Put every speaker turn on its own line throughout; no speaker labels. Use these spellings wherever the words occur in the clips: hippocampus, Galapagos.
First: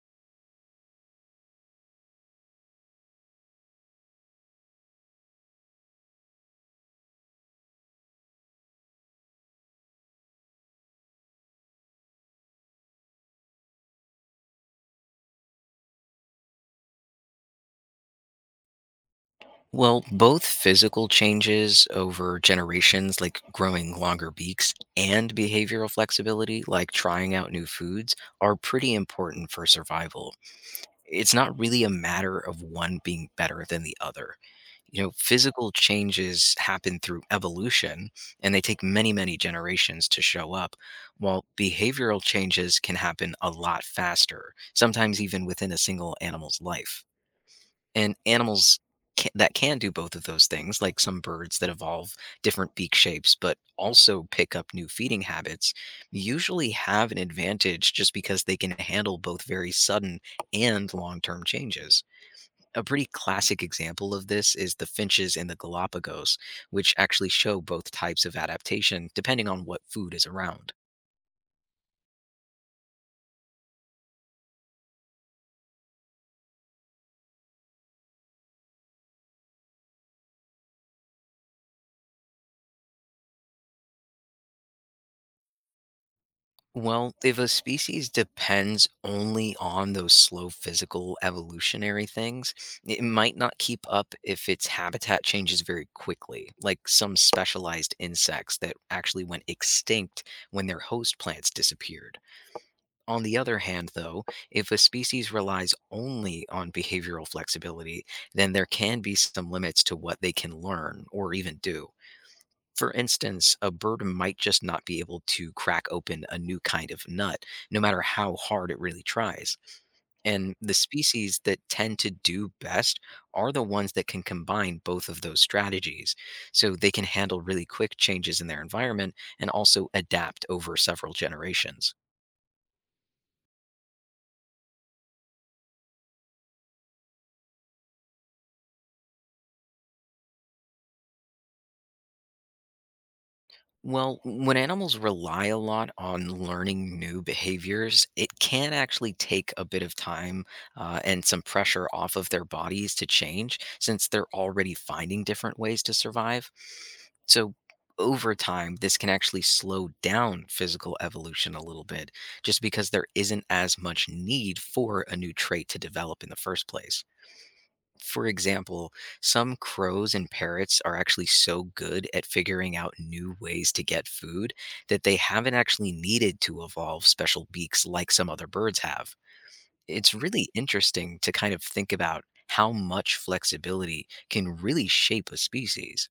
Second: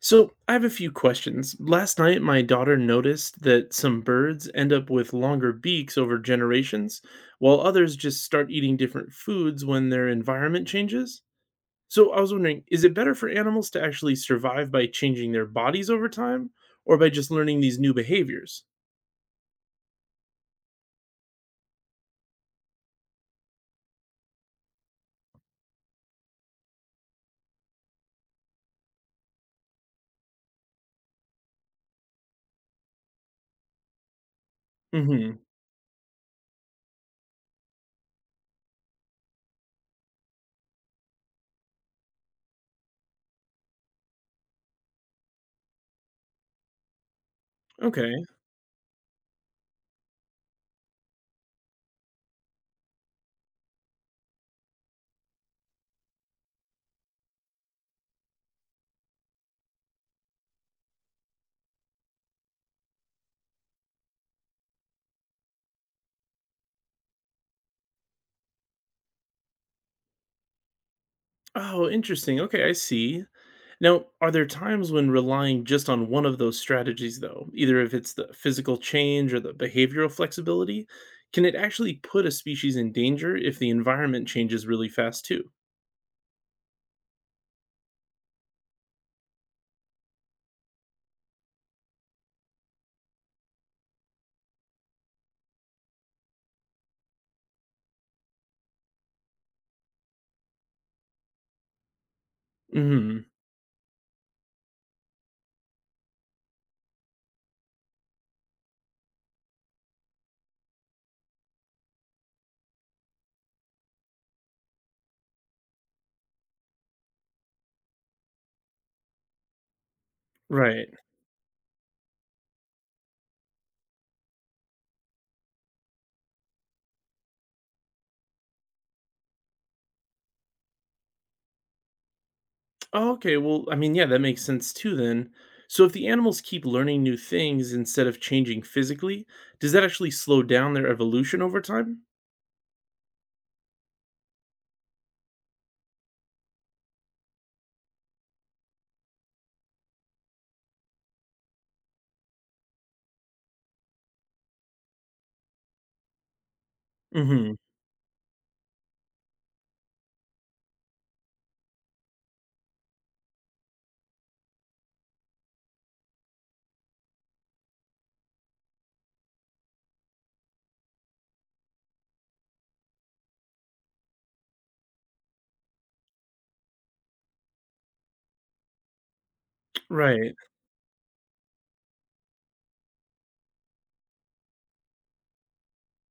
So, I have a few questions. Last night, my daughter noticed that some birds end up with longer beaks over generations, while others just start eating different foods when their environment changes. So, I was wondering, is it better for animals to actually survive by changing their bodies over time or by just learning these new behaviors?
Well, both physical changes over generations, like growing longer beaks, and behavioral flexibility, like trying out new foods, are pretty important for survival. It's not really a matter of one being better than the other. You know,
Hmm.
physical changes happen through evolution and they take many, many generations to show up, while behavioral changes can happen a lot faster, sometimes even within a single animal's life. And
Okay.
animals ca that can do both of those things, like some birds that evolve different beak shapes, but also pick up new feeding habits, usually have an advantage just because they can handle both very sudden and long-term changes. A pretty classic example of this is the finches in the Galapagos, which actually show both types of adaptation depending on what food is around.
Oh, interesting. Okay, I see. Now, are there times when relying just on one of those strategies, though, either if it's the physical change or the behavioral flexibility, can it actually put a species in danger if the environment changes really fast, too?
Well, if a species depends only on those slow physical evolutionary things, it might not keep up if its habitat changes very quickly, like some specialized insects that actually went extinct when their host plants disappeared. On
Hmm.
the other hand, though, if a species relies only on behavioral flexibility, then there can be some limits to what they can learn or even do. For instance, a bird might just not be able to crack open a new kind of nut, no matter how hard it really tries. And the
Right.
species that tend to do best are the ones that can combine both of those strategies. So they can handle really quick changes in their environment and also adapt over several generations.
Oh, okay. Well, I mean, yeah, that makes sense, too, then. So, if the animals keep learning new things instead of changing physically, does that actually slow down their evolution over time?
Well, when animals rely a lot on learning new behaviors, it can actually take a bit of time and some pressure off of their bodies to change since they're already finding different ways to survive. So,
Hmm.
over time, this can actually slow down physical evolution a little bit just because there isn't as much need for a new trait to develop in the first place. For example, some crows and parrots are actually so good at figuring out new ways to get food that they haven't actually needed to evolve special beaks like some other birds have. It's
Right.
really interesting to kind of think about how much flexibility can really shape a species.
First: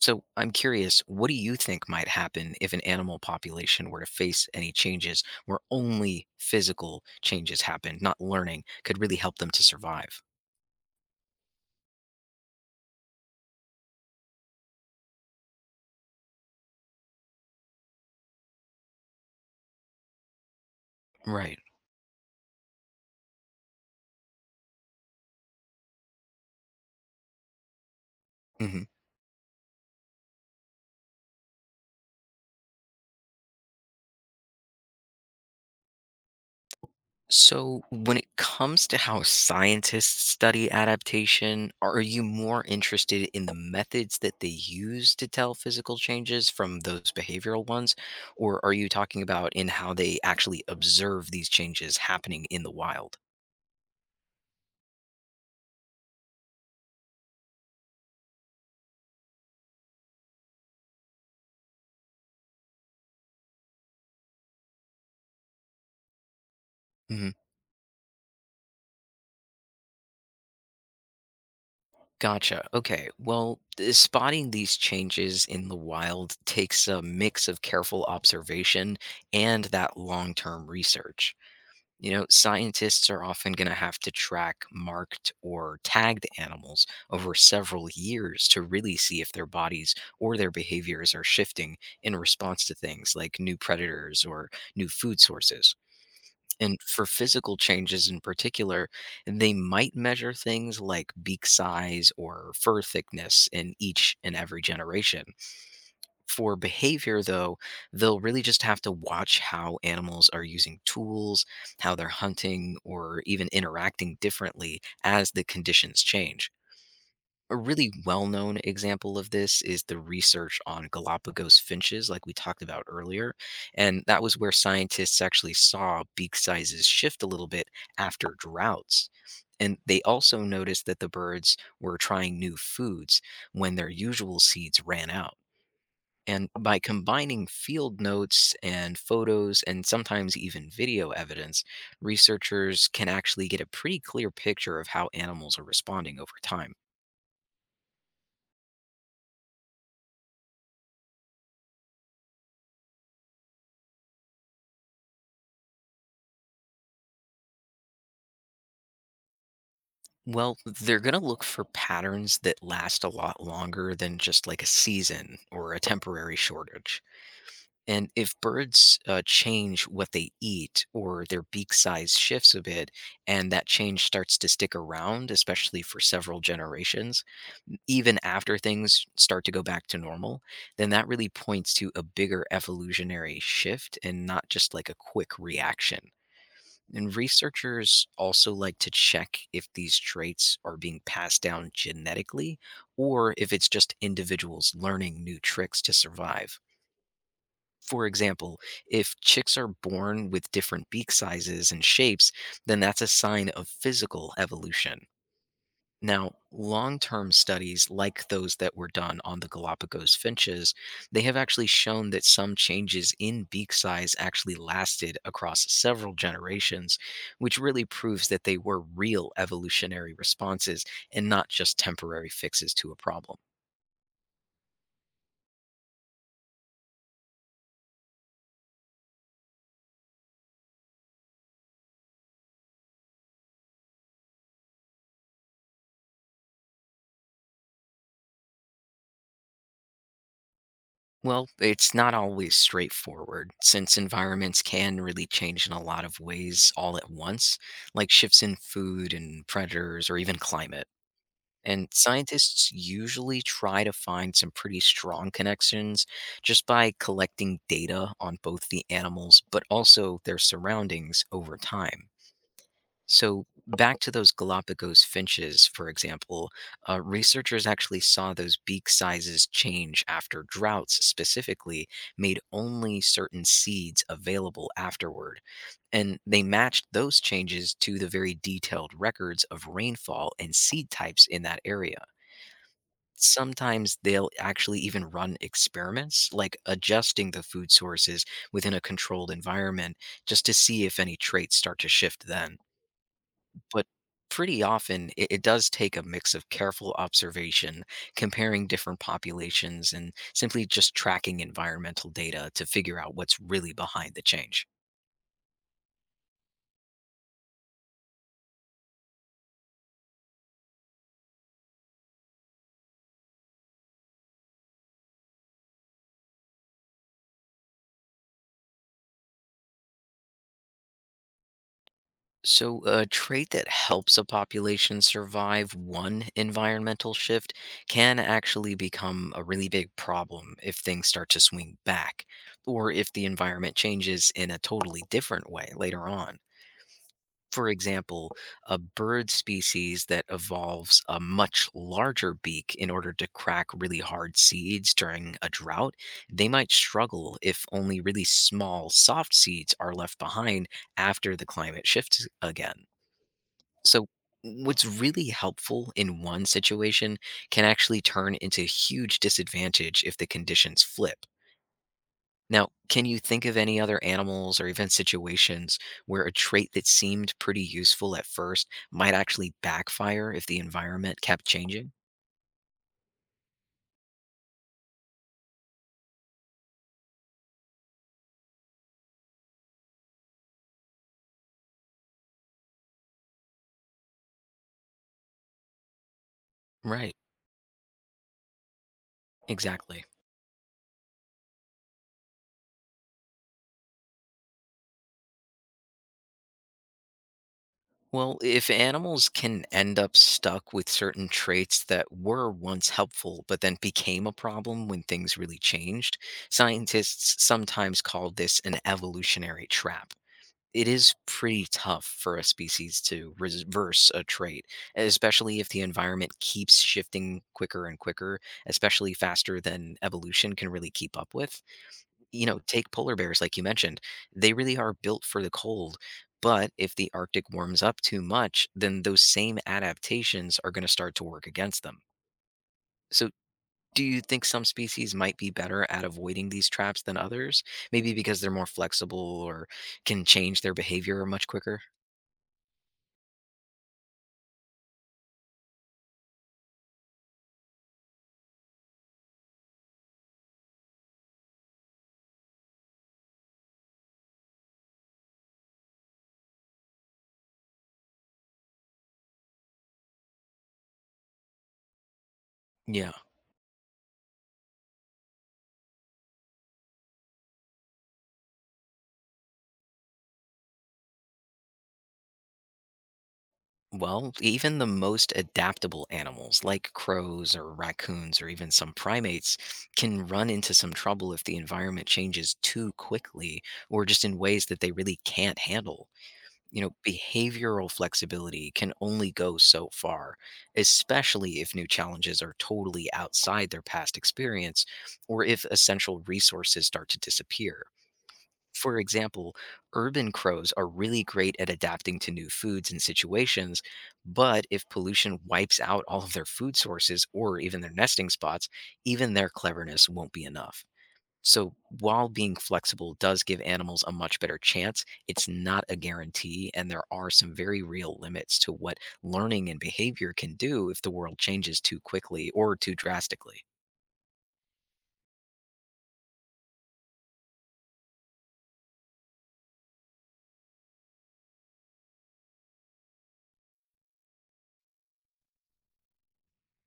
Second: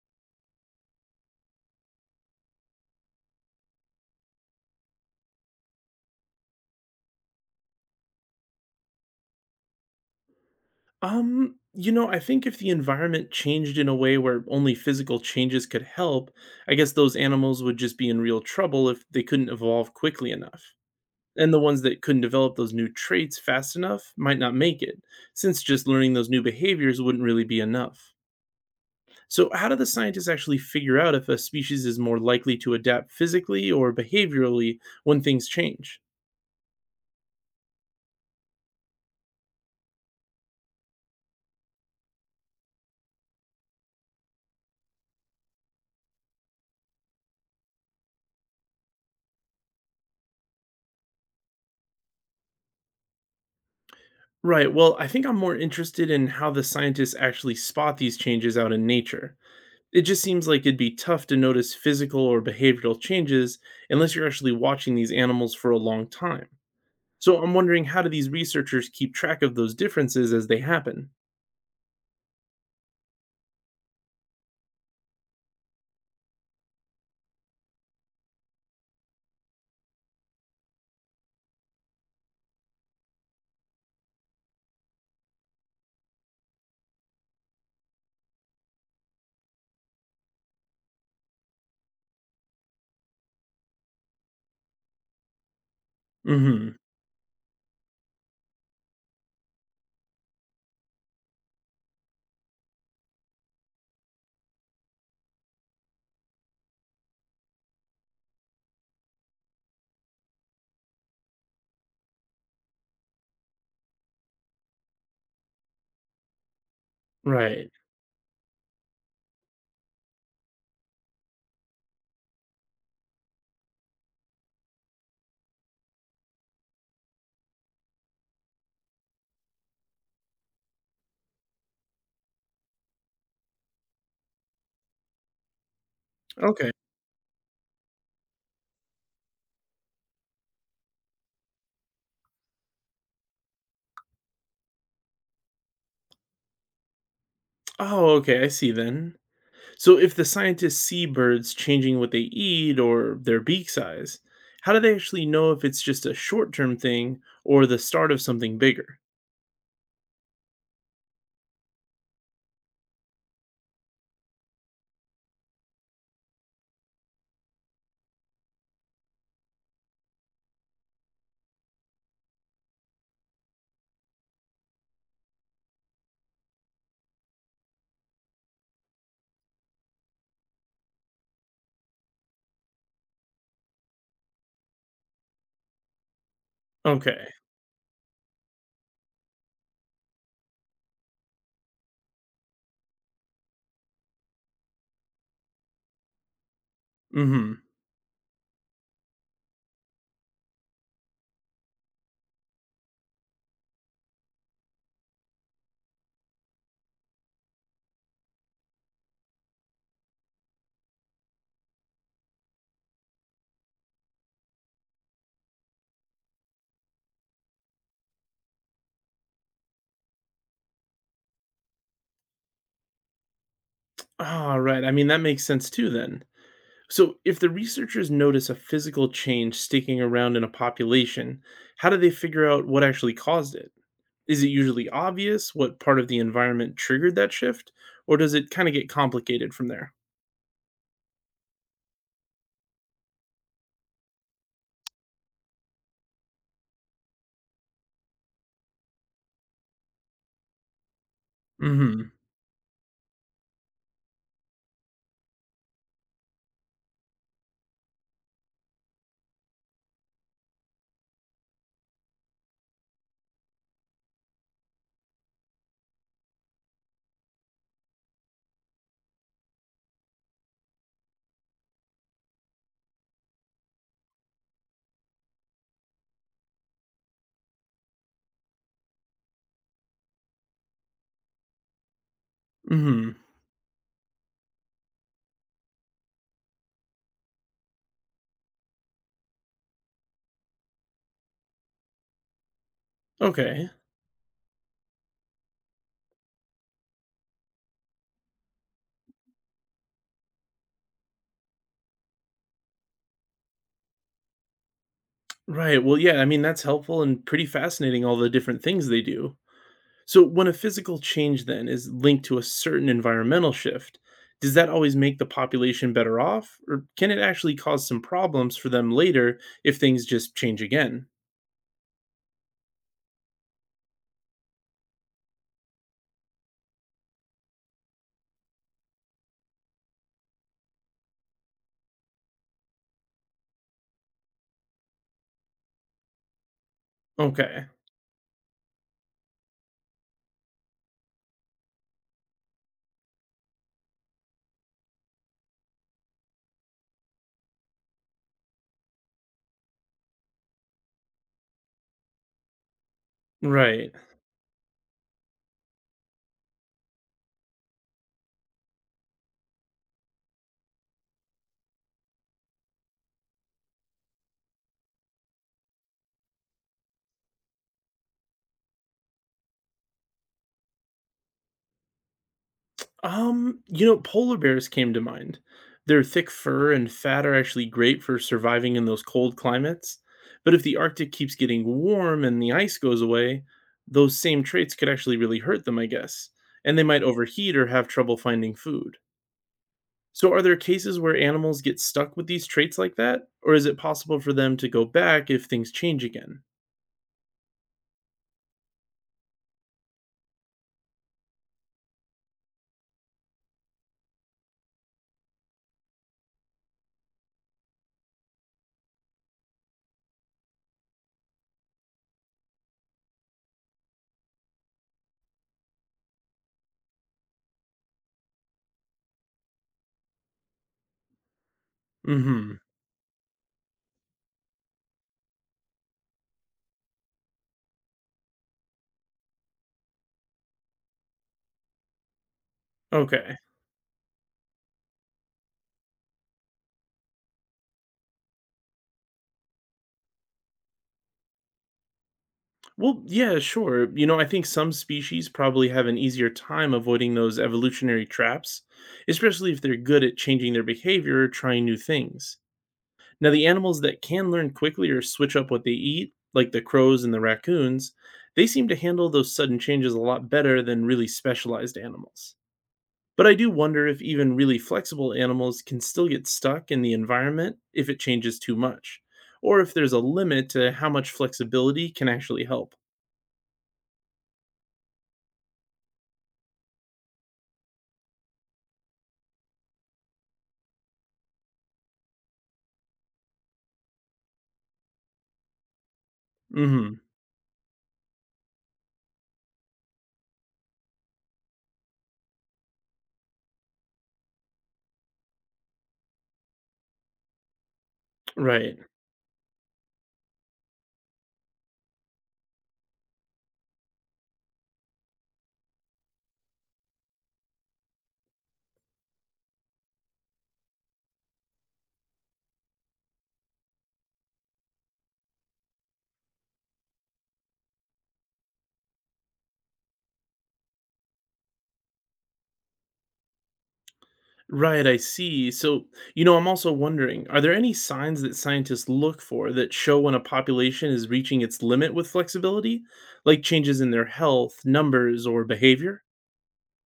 So, I'm curious, what do you think might happen if an animal population were to face any changes where only physical changes happen, not learning, could really help them to survive?
I think if the environment changed in a way where only physical changes could help, I guess those animals would just be in real trouble if they couldn't evolve quickly enough. And
Right.
the ones that couldn't develop those new traits fast enough might not make it, since just learning those new behaviors wouldn't really be enough.
Hmm.
So, how do the scientists actually figure out if a species is more likely to adapt physically or behaviorally when things change?
So, when it comes to how scientists study adaptation, are you more interested in the methods that they use to tell physical changes from those behavioral ones? Or are you talking about in how they actually observe these changes happening in the wild?
Right, well, I think I'm more interested in how the scientists actually spot these changes out in nature. It just seems like it'd be tough to notice physical or behavioral changes unless you're actually watching these animals for a long time.
Mhm.
So, I'm wondering, how do these researchers keep track of those differences as they happen?
Gotcha. Okay. Well, spotting these changes in the wild takes a mix of careful observation and that long term research. You know, scientists are often going to have to track marked or tagged animals over several years to really see if their bodies or their behaviors are shifting in response to things like new predators or new food sources.
Mhm.
And for physical changes in particular, they might measure things like beak size or fur thickness in each and every generation. For behavior, though, they'll really just have to watch how animals are using tools, how they're hunting, or even interacting differently as the conditions change. A
Right.
really well known example of this is the research on Galapagos finches, like we talked about earlier. And that was where scientists actually saw beak sizes shift a little bit after droughts. And they also noticed that the birds were trying new foods when their usual seeds ran out. And
Okay.
by combining field notes and photos and sometimes even video evidence, researchers can actually get a pretty clear picture of how animals are responding over time.
Oh, okay, I see then. So if the scientists see birds changing what they eat or their beak size, how do they actually know if it's just a short-term thing or the start of something bigger?
Well, they're going to look for patterns that last a lot longer than just like a season or a temporary shortage. And if birds change what they eat or their beak size shifts a bit, and that change starts to stick around, especially for several generations, even after things start to go back to normal, then that really points to a bigger evolutionary shift and not just like a quick reaction. And
Okay.
researchers also like to check if these traits are being passed down genetically or if it's just individuals learning new tricks to survive.
Mhm.
For example, if chicks are born with different beak sizes and shapes, then that's a sign of physical evolution. Now, long-term studies like those that were done on the Galapagos finches, they have actually shown that some changes in beak size actually lasted across several generations, which really proves that they were real evolutionary responses and not just temporary fixes to a problem.
Ah, right. I mean, that makes sense too then. So, if the researchers notice a physical change sticking around in a population, how do they figure out what actually caused it? Is it usually obvious what part of the environment triggered that shift, or does it kind of get complicated from there?
Well, it's not always straightforward, since environments can really change in a lot of ways all at once, like shifts in food and predators or even climate. And
Hmm.
scientists usually try to find some pretty strong connections just by collecting data on both the animals but also their surroundings over time. So, back to those Galapagos finches, for example, researchers actually saw those beak sizes change after droughts specifically made only certain seeds available afterward. And they matched those changes to the very detailed records of rainfall and seed types in that area.
Hmm.
Sometimes they'll actually even run experiments like adjusting the food sources within a controlled environment just to see if any traits start to shift then,
Okay.
but pretty often it does take a mix of careful observation, comparing different populations, and simply just tracking environmental data to figure out what's really behind the change.
Right. Well, yeah, I mean, that's helpful and pretty fascinating, all the different things they do. So, when a physical change then is linked to a certain environmental shift, does that always make the population better off? Or can it actually cause some problems for them later if things just change again?
So, a trait that helps a population survive one environmental shift can actually become a really big problem if things start to swing back, or if the environment changes in a totally different way later on.
Okay,
For example, a bird species that evolves a much larger beak in order to crack really hard seeds during a drought, they might struggle if only really small, soft seeds are left behind after the climate shifts again.
right.
So, what's really helpful in one situation can actually turn into huge disadvantage if the conditions flip. Now, can you think of any other animals or even situations where a trait that seemed pretty useful at first might actually backfire if the environment kept changing?
Polar bears came to mind. Their thick fur and fat are actually great for surviving in those cold climates. But if the Arctic keeps getting warm and the ice goes away, those same traits could actually really hurt them, I guess. And they might
Right,
overheat or have trouble finding food.
exactly.
So, are there cases where animals get stuck with these traits like that? Or is it possible for them to go back if things change again?
Well, if animals can end up stuck with certain traits that were once helpful but then became a problem when things really changed, scientists sometimes call this an evolutionary trap. It is pretty tough for a species to reverse a trait, especially if the environment keeps shifting quicker and quicker, especially faster than evolution can really keep up with. You
Hmm.
know, take polar bears, like you mentioned, they really are built for the cold. But if the Arctic warms up too much, then those same adaptations are going to start to work against them. So,
Okay.
do you think some species might be better at avoiding these traps than others? Maybe because they're more flexible or can change their behavior much quicker?
Well, yeah, sure. You know, I think some species probably have an easier time avoiding those evolutionary traps, especially if they're good at changing their behavior or trying new things. Now, the animals that can learn quickly or switch up what they eat, like the crows and the raccoons, they seem to handle those sudden changes a lot better than really specialized animals.
Yeah.
But I do wonder if even really flexible animals can still get stuck in the environment if it changes too much, or if there's a limit to how much flexibility can actually help.
Well, even the most adaptable animals, like crows or raccoons or even some primates, can run into some trouble if the environment changes too quickly or just in ways that they really can't handle. You know,
Hmm.
behavioral flexibility can only go so far, especially if new challenges are totally outside their past experience or if essential resources start to disappear.
Right.
For example, urban crows are really great at adapting to new foods and situations, but if pollution wipes out all of their food sources or even their nesting spots, even their cleverness won't be enough. So, while being flexible does give animals a much better chance, it's not a guarantee, and there are some very real limits to what learning and behavior can do if the world changes too quickly or too drastically.
Right, I see. So, you know, I'm also wondering, are there any signs that scientists look for that show when a population is reaching its limit with flexibility, like changes in their health, numbers, or behavior?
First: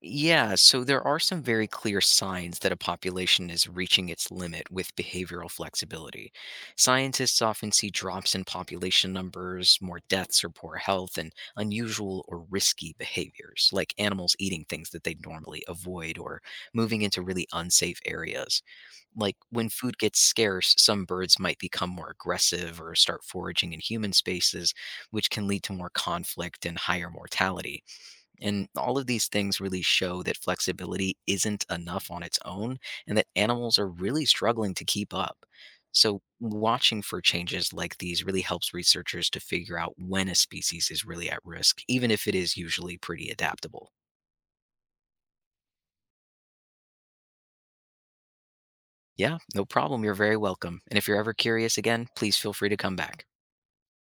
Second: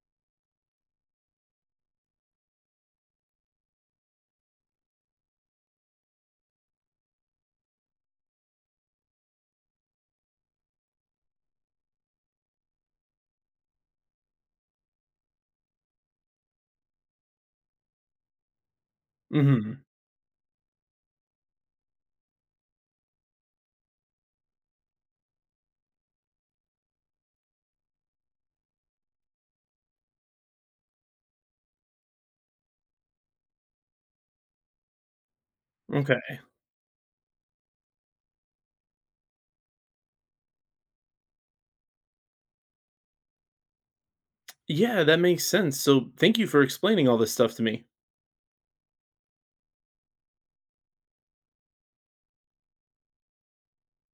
Yeah, so there are some very clear signs that a population is reaching its limit with behavioral flexibility. Scientists often see drops in population numbers, more deaths or poor health, and unusual or risky behaviors, like animals eating things that they normally avoid or moving into really unsafe areas. Like when
Hmm.
food gets scarce, some birds might become more aggressive or start foraging in human spaces, which can lead to more conflict and higher mortality, and all of these things really show that flexibility isn't enough on its own and that animals are really struggling to keep up. So,
Okay.
watching for changes like these really helps researchers to figure out when a species is really at risk, even if it is usually pretty adaptable.
Yeah, that makes sense. So, thank you for explaining all this stuff to me.
Yeah, no problem. You're very welcome. And if you're ever curious again, please feel free to come back.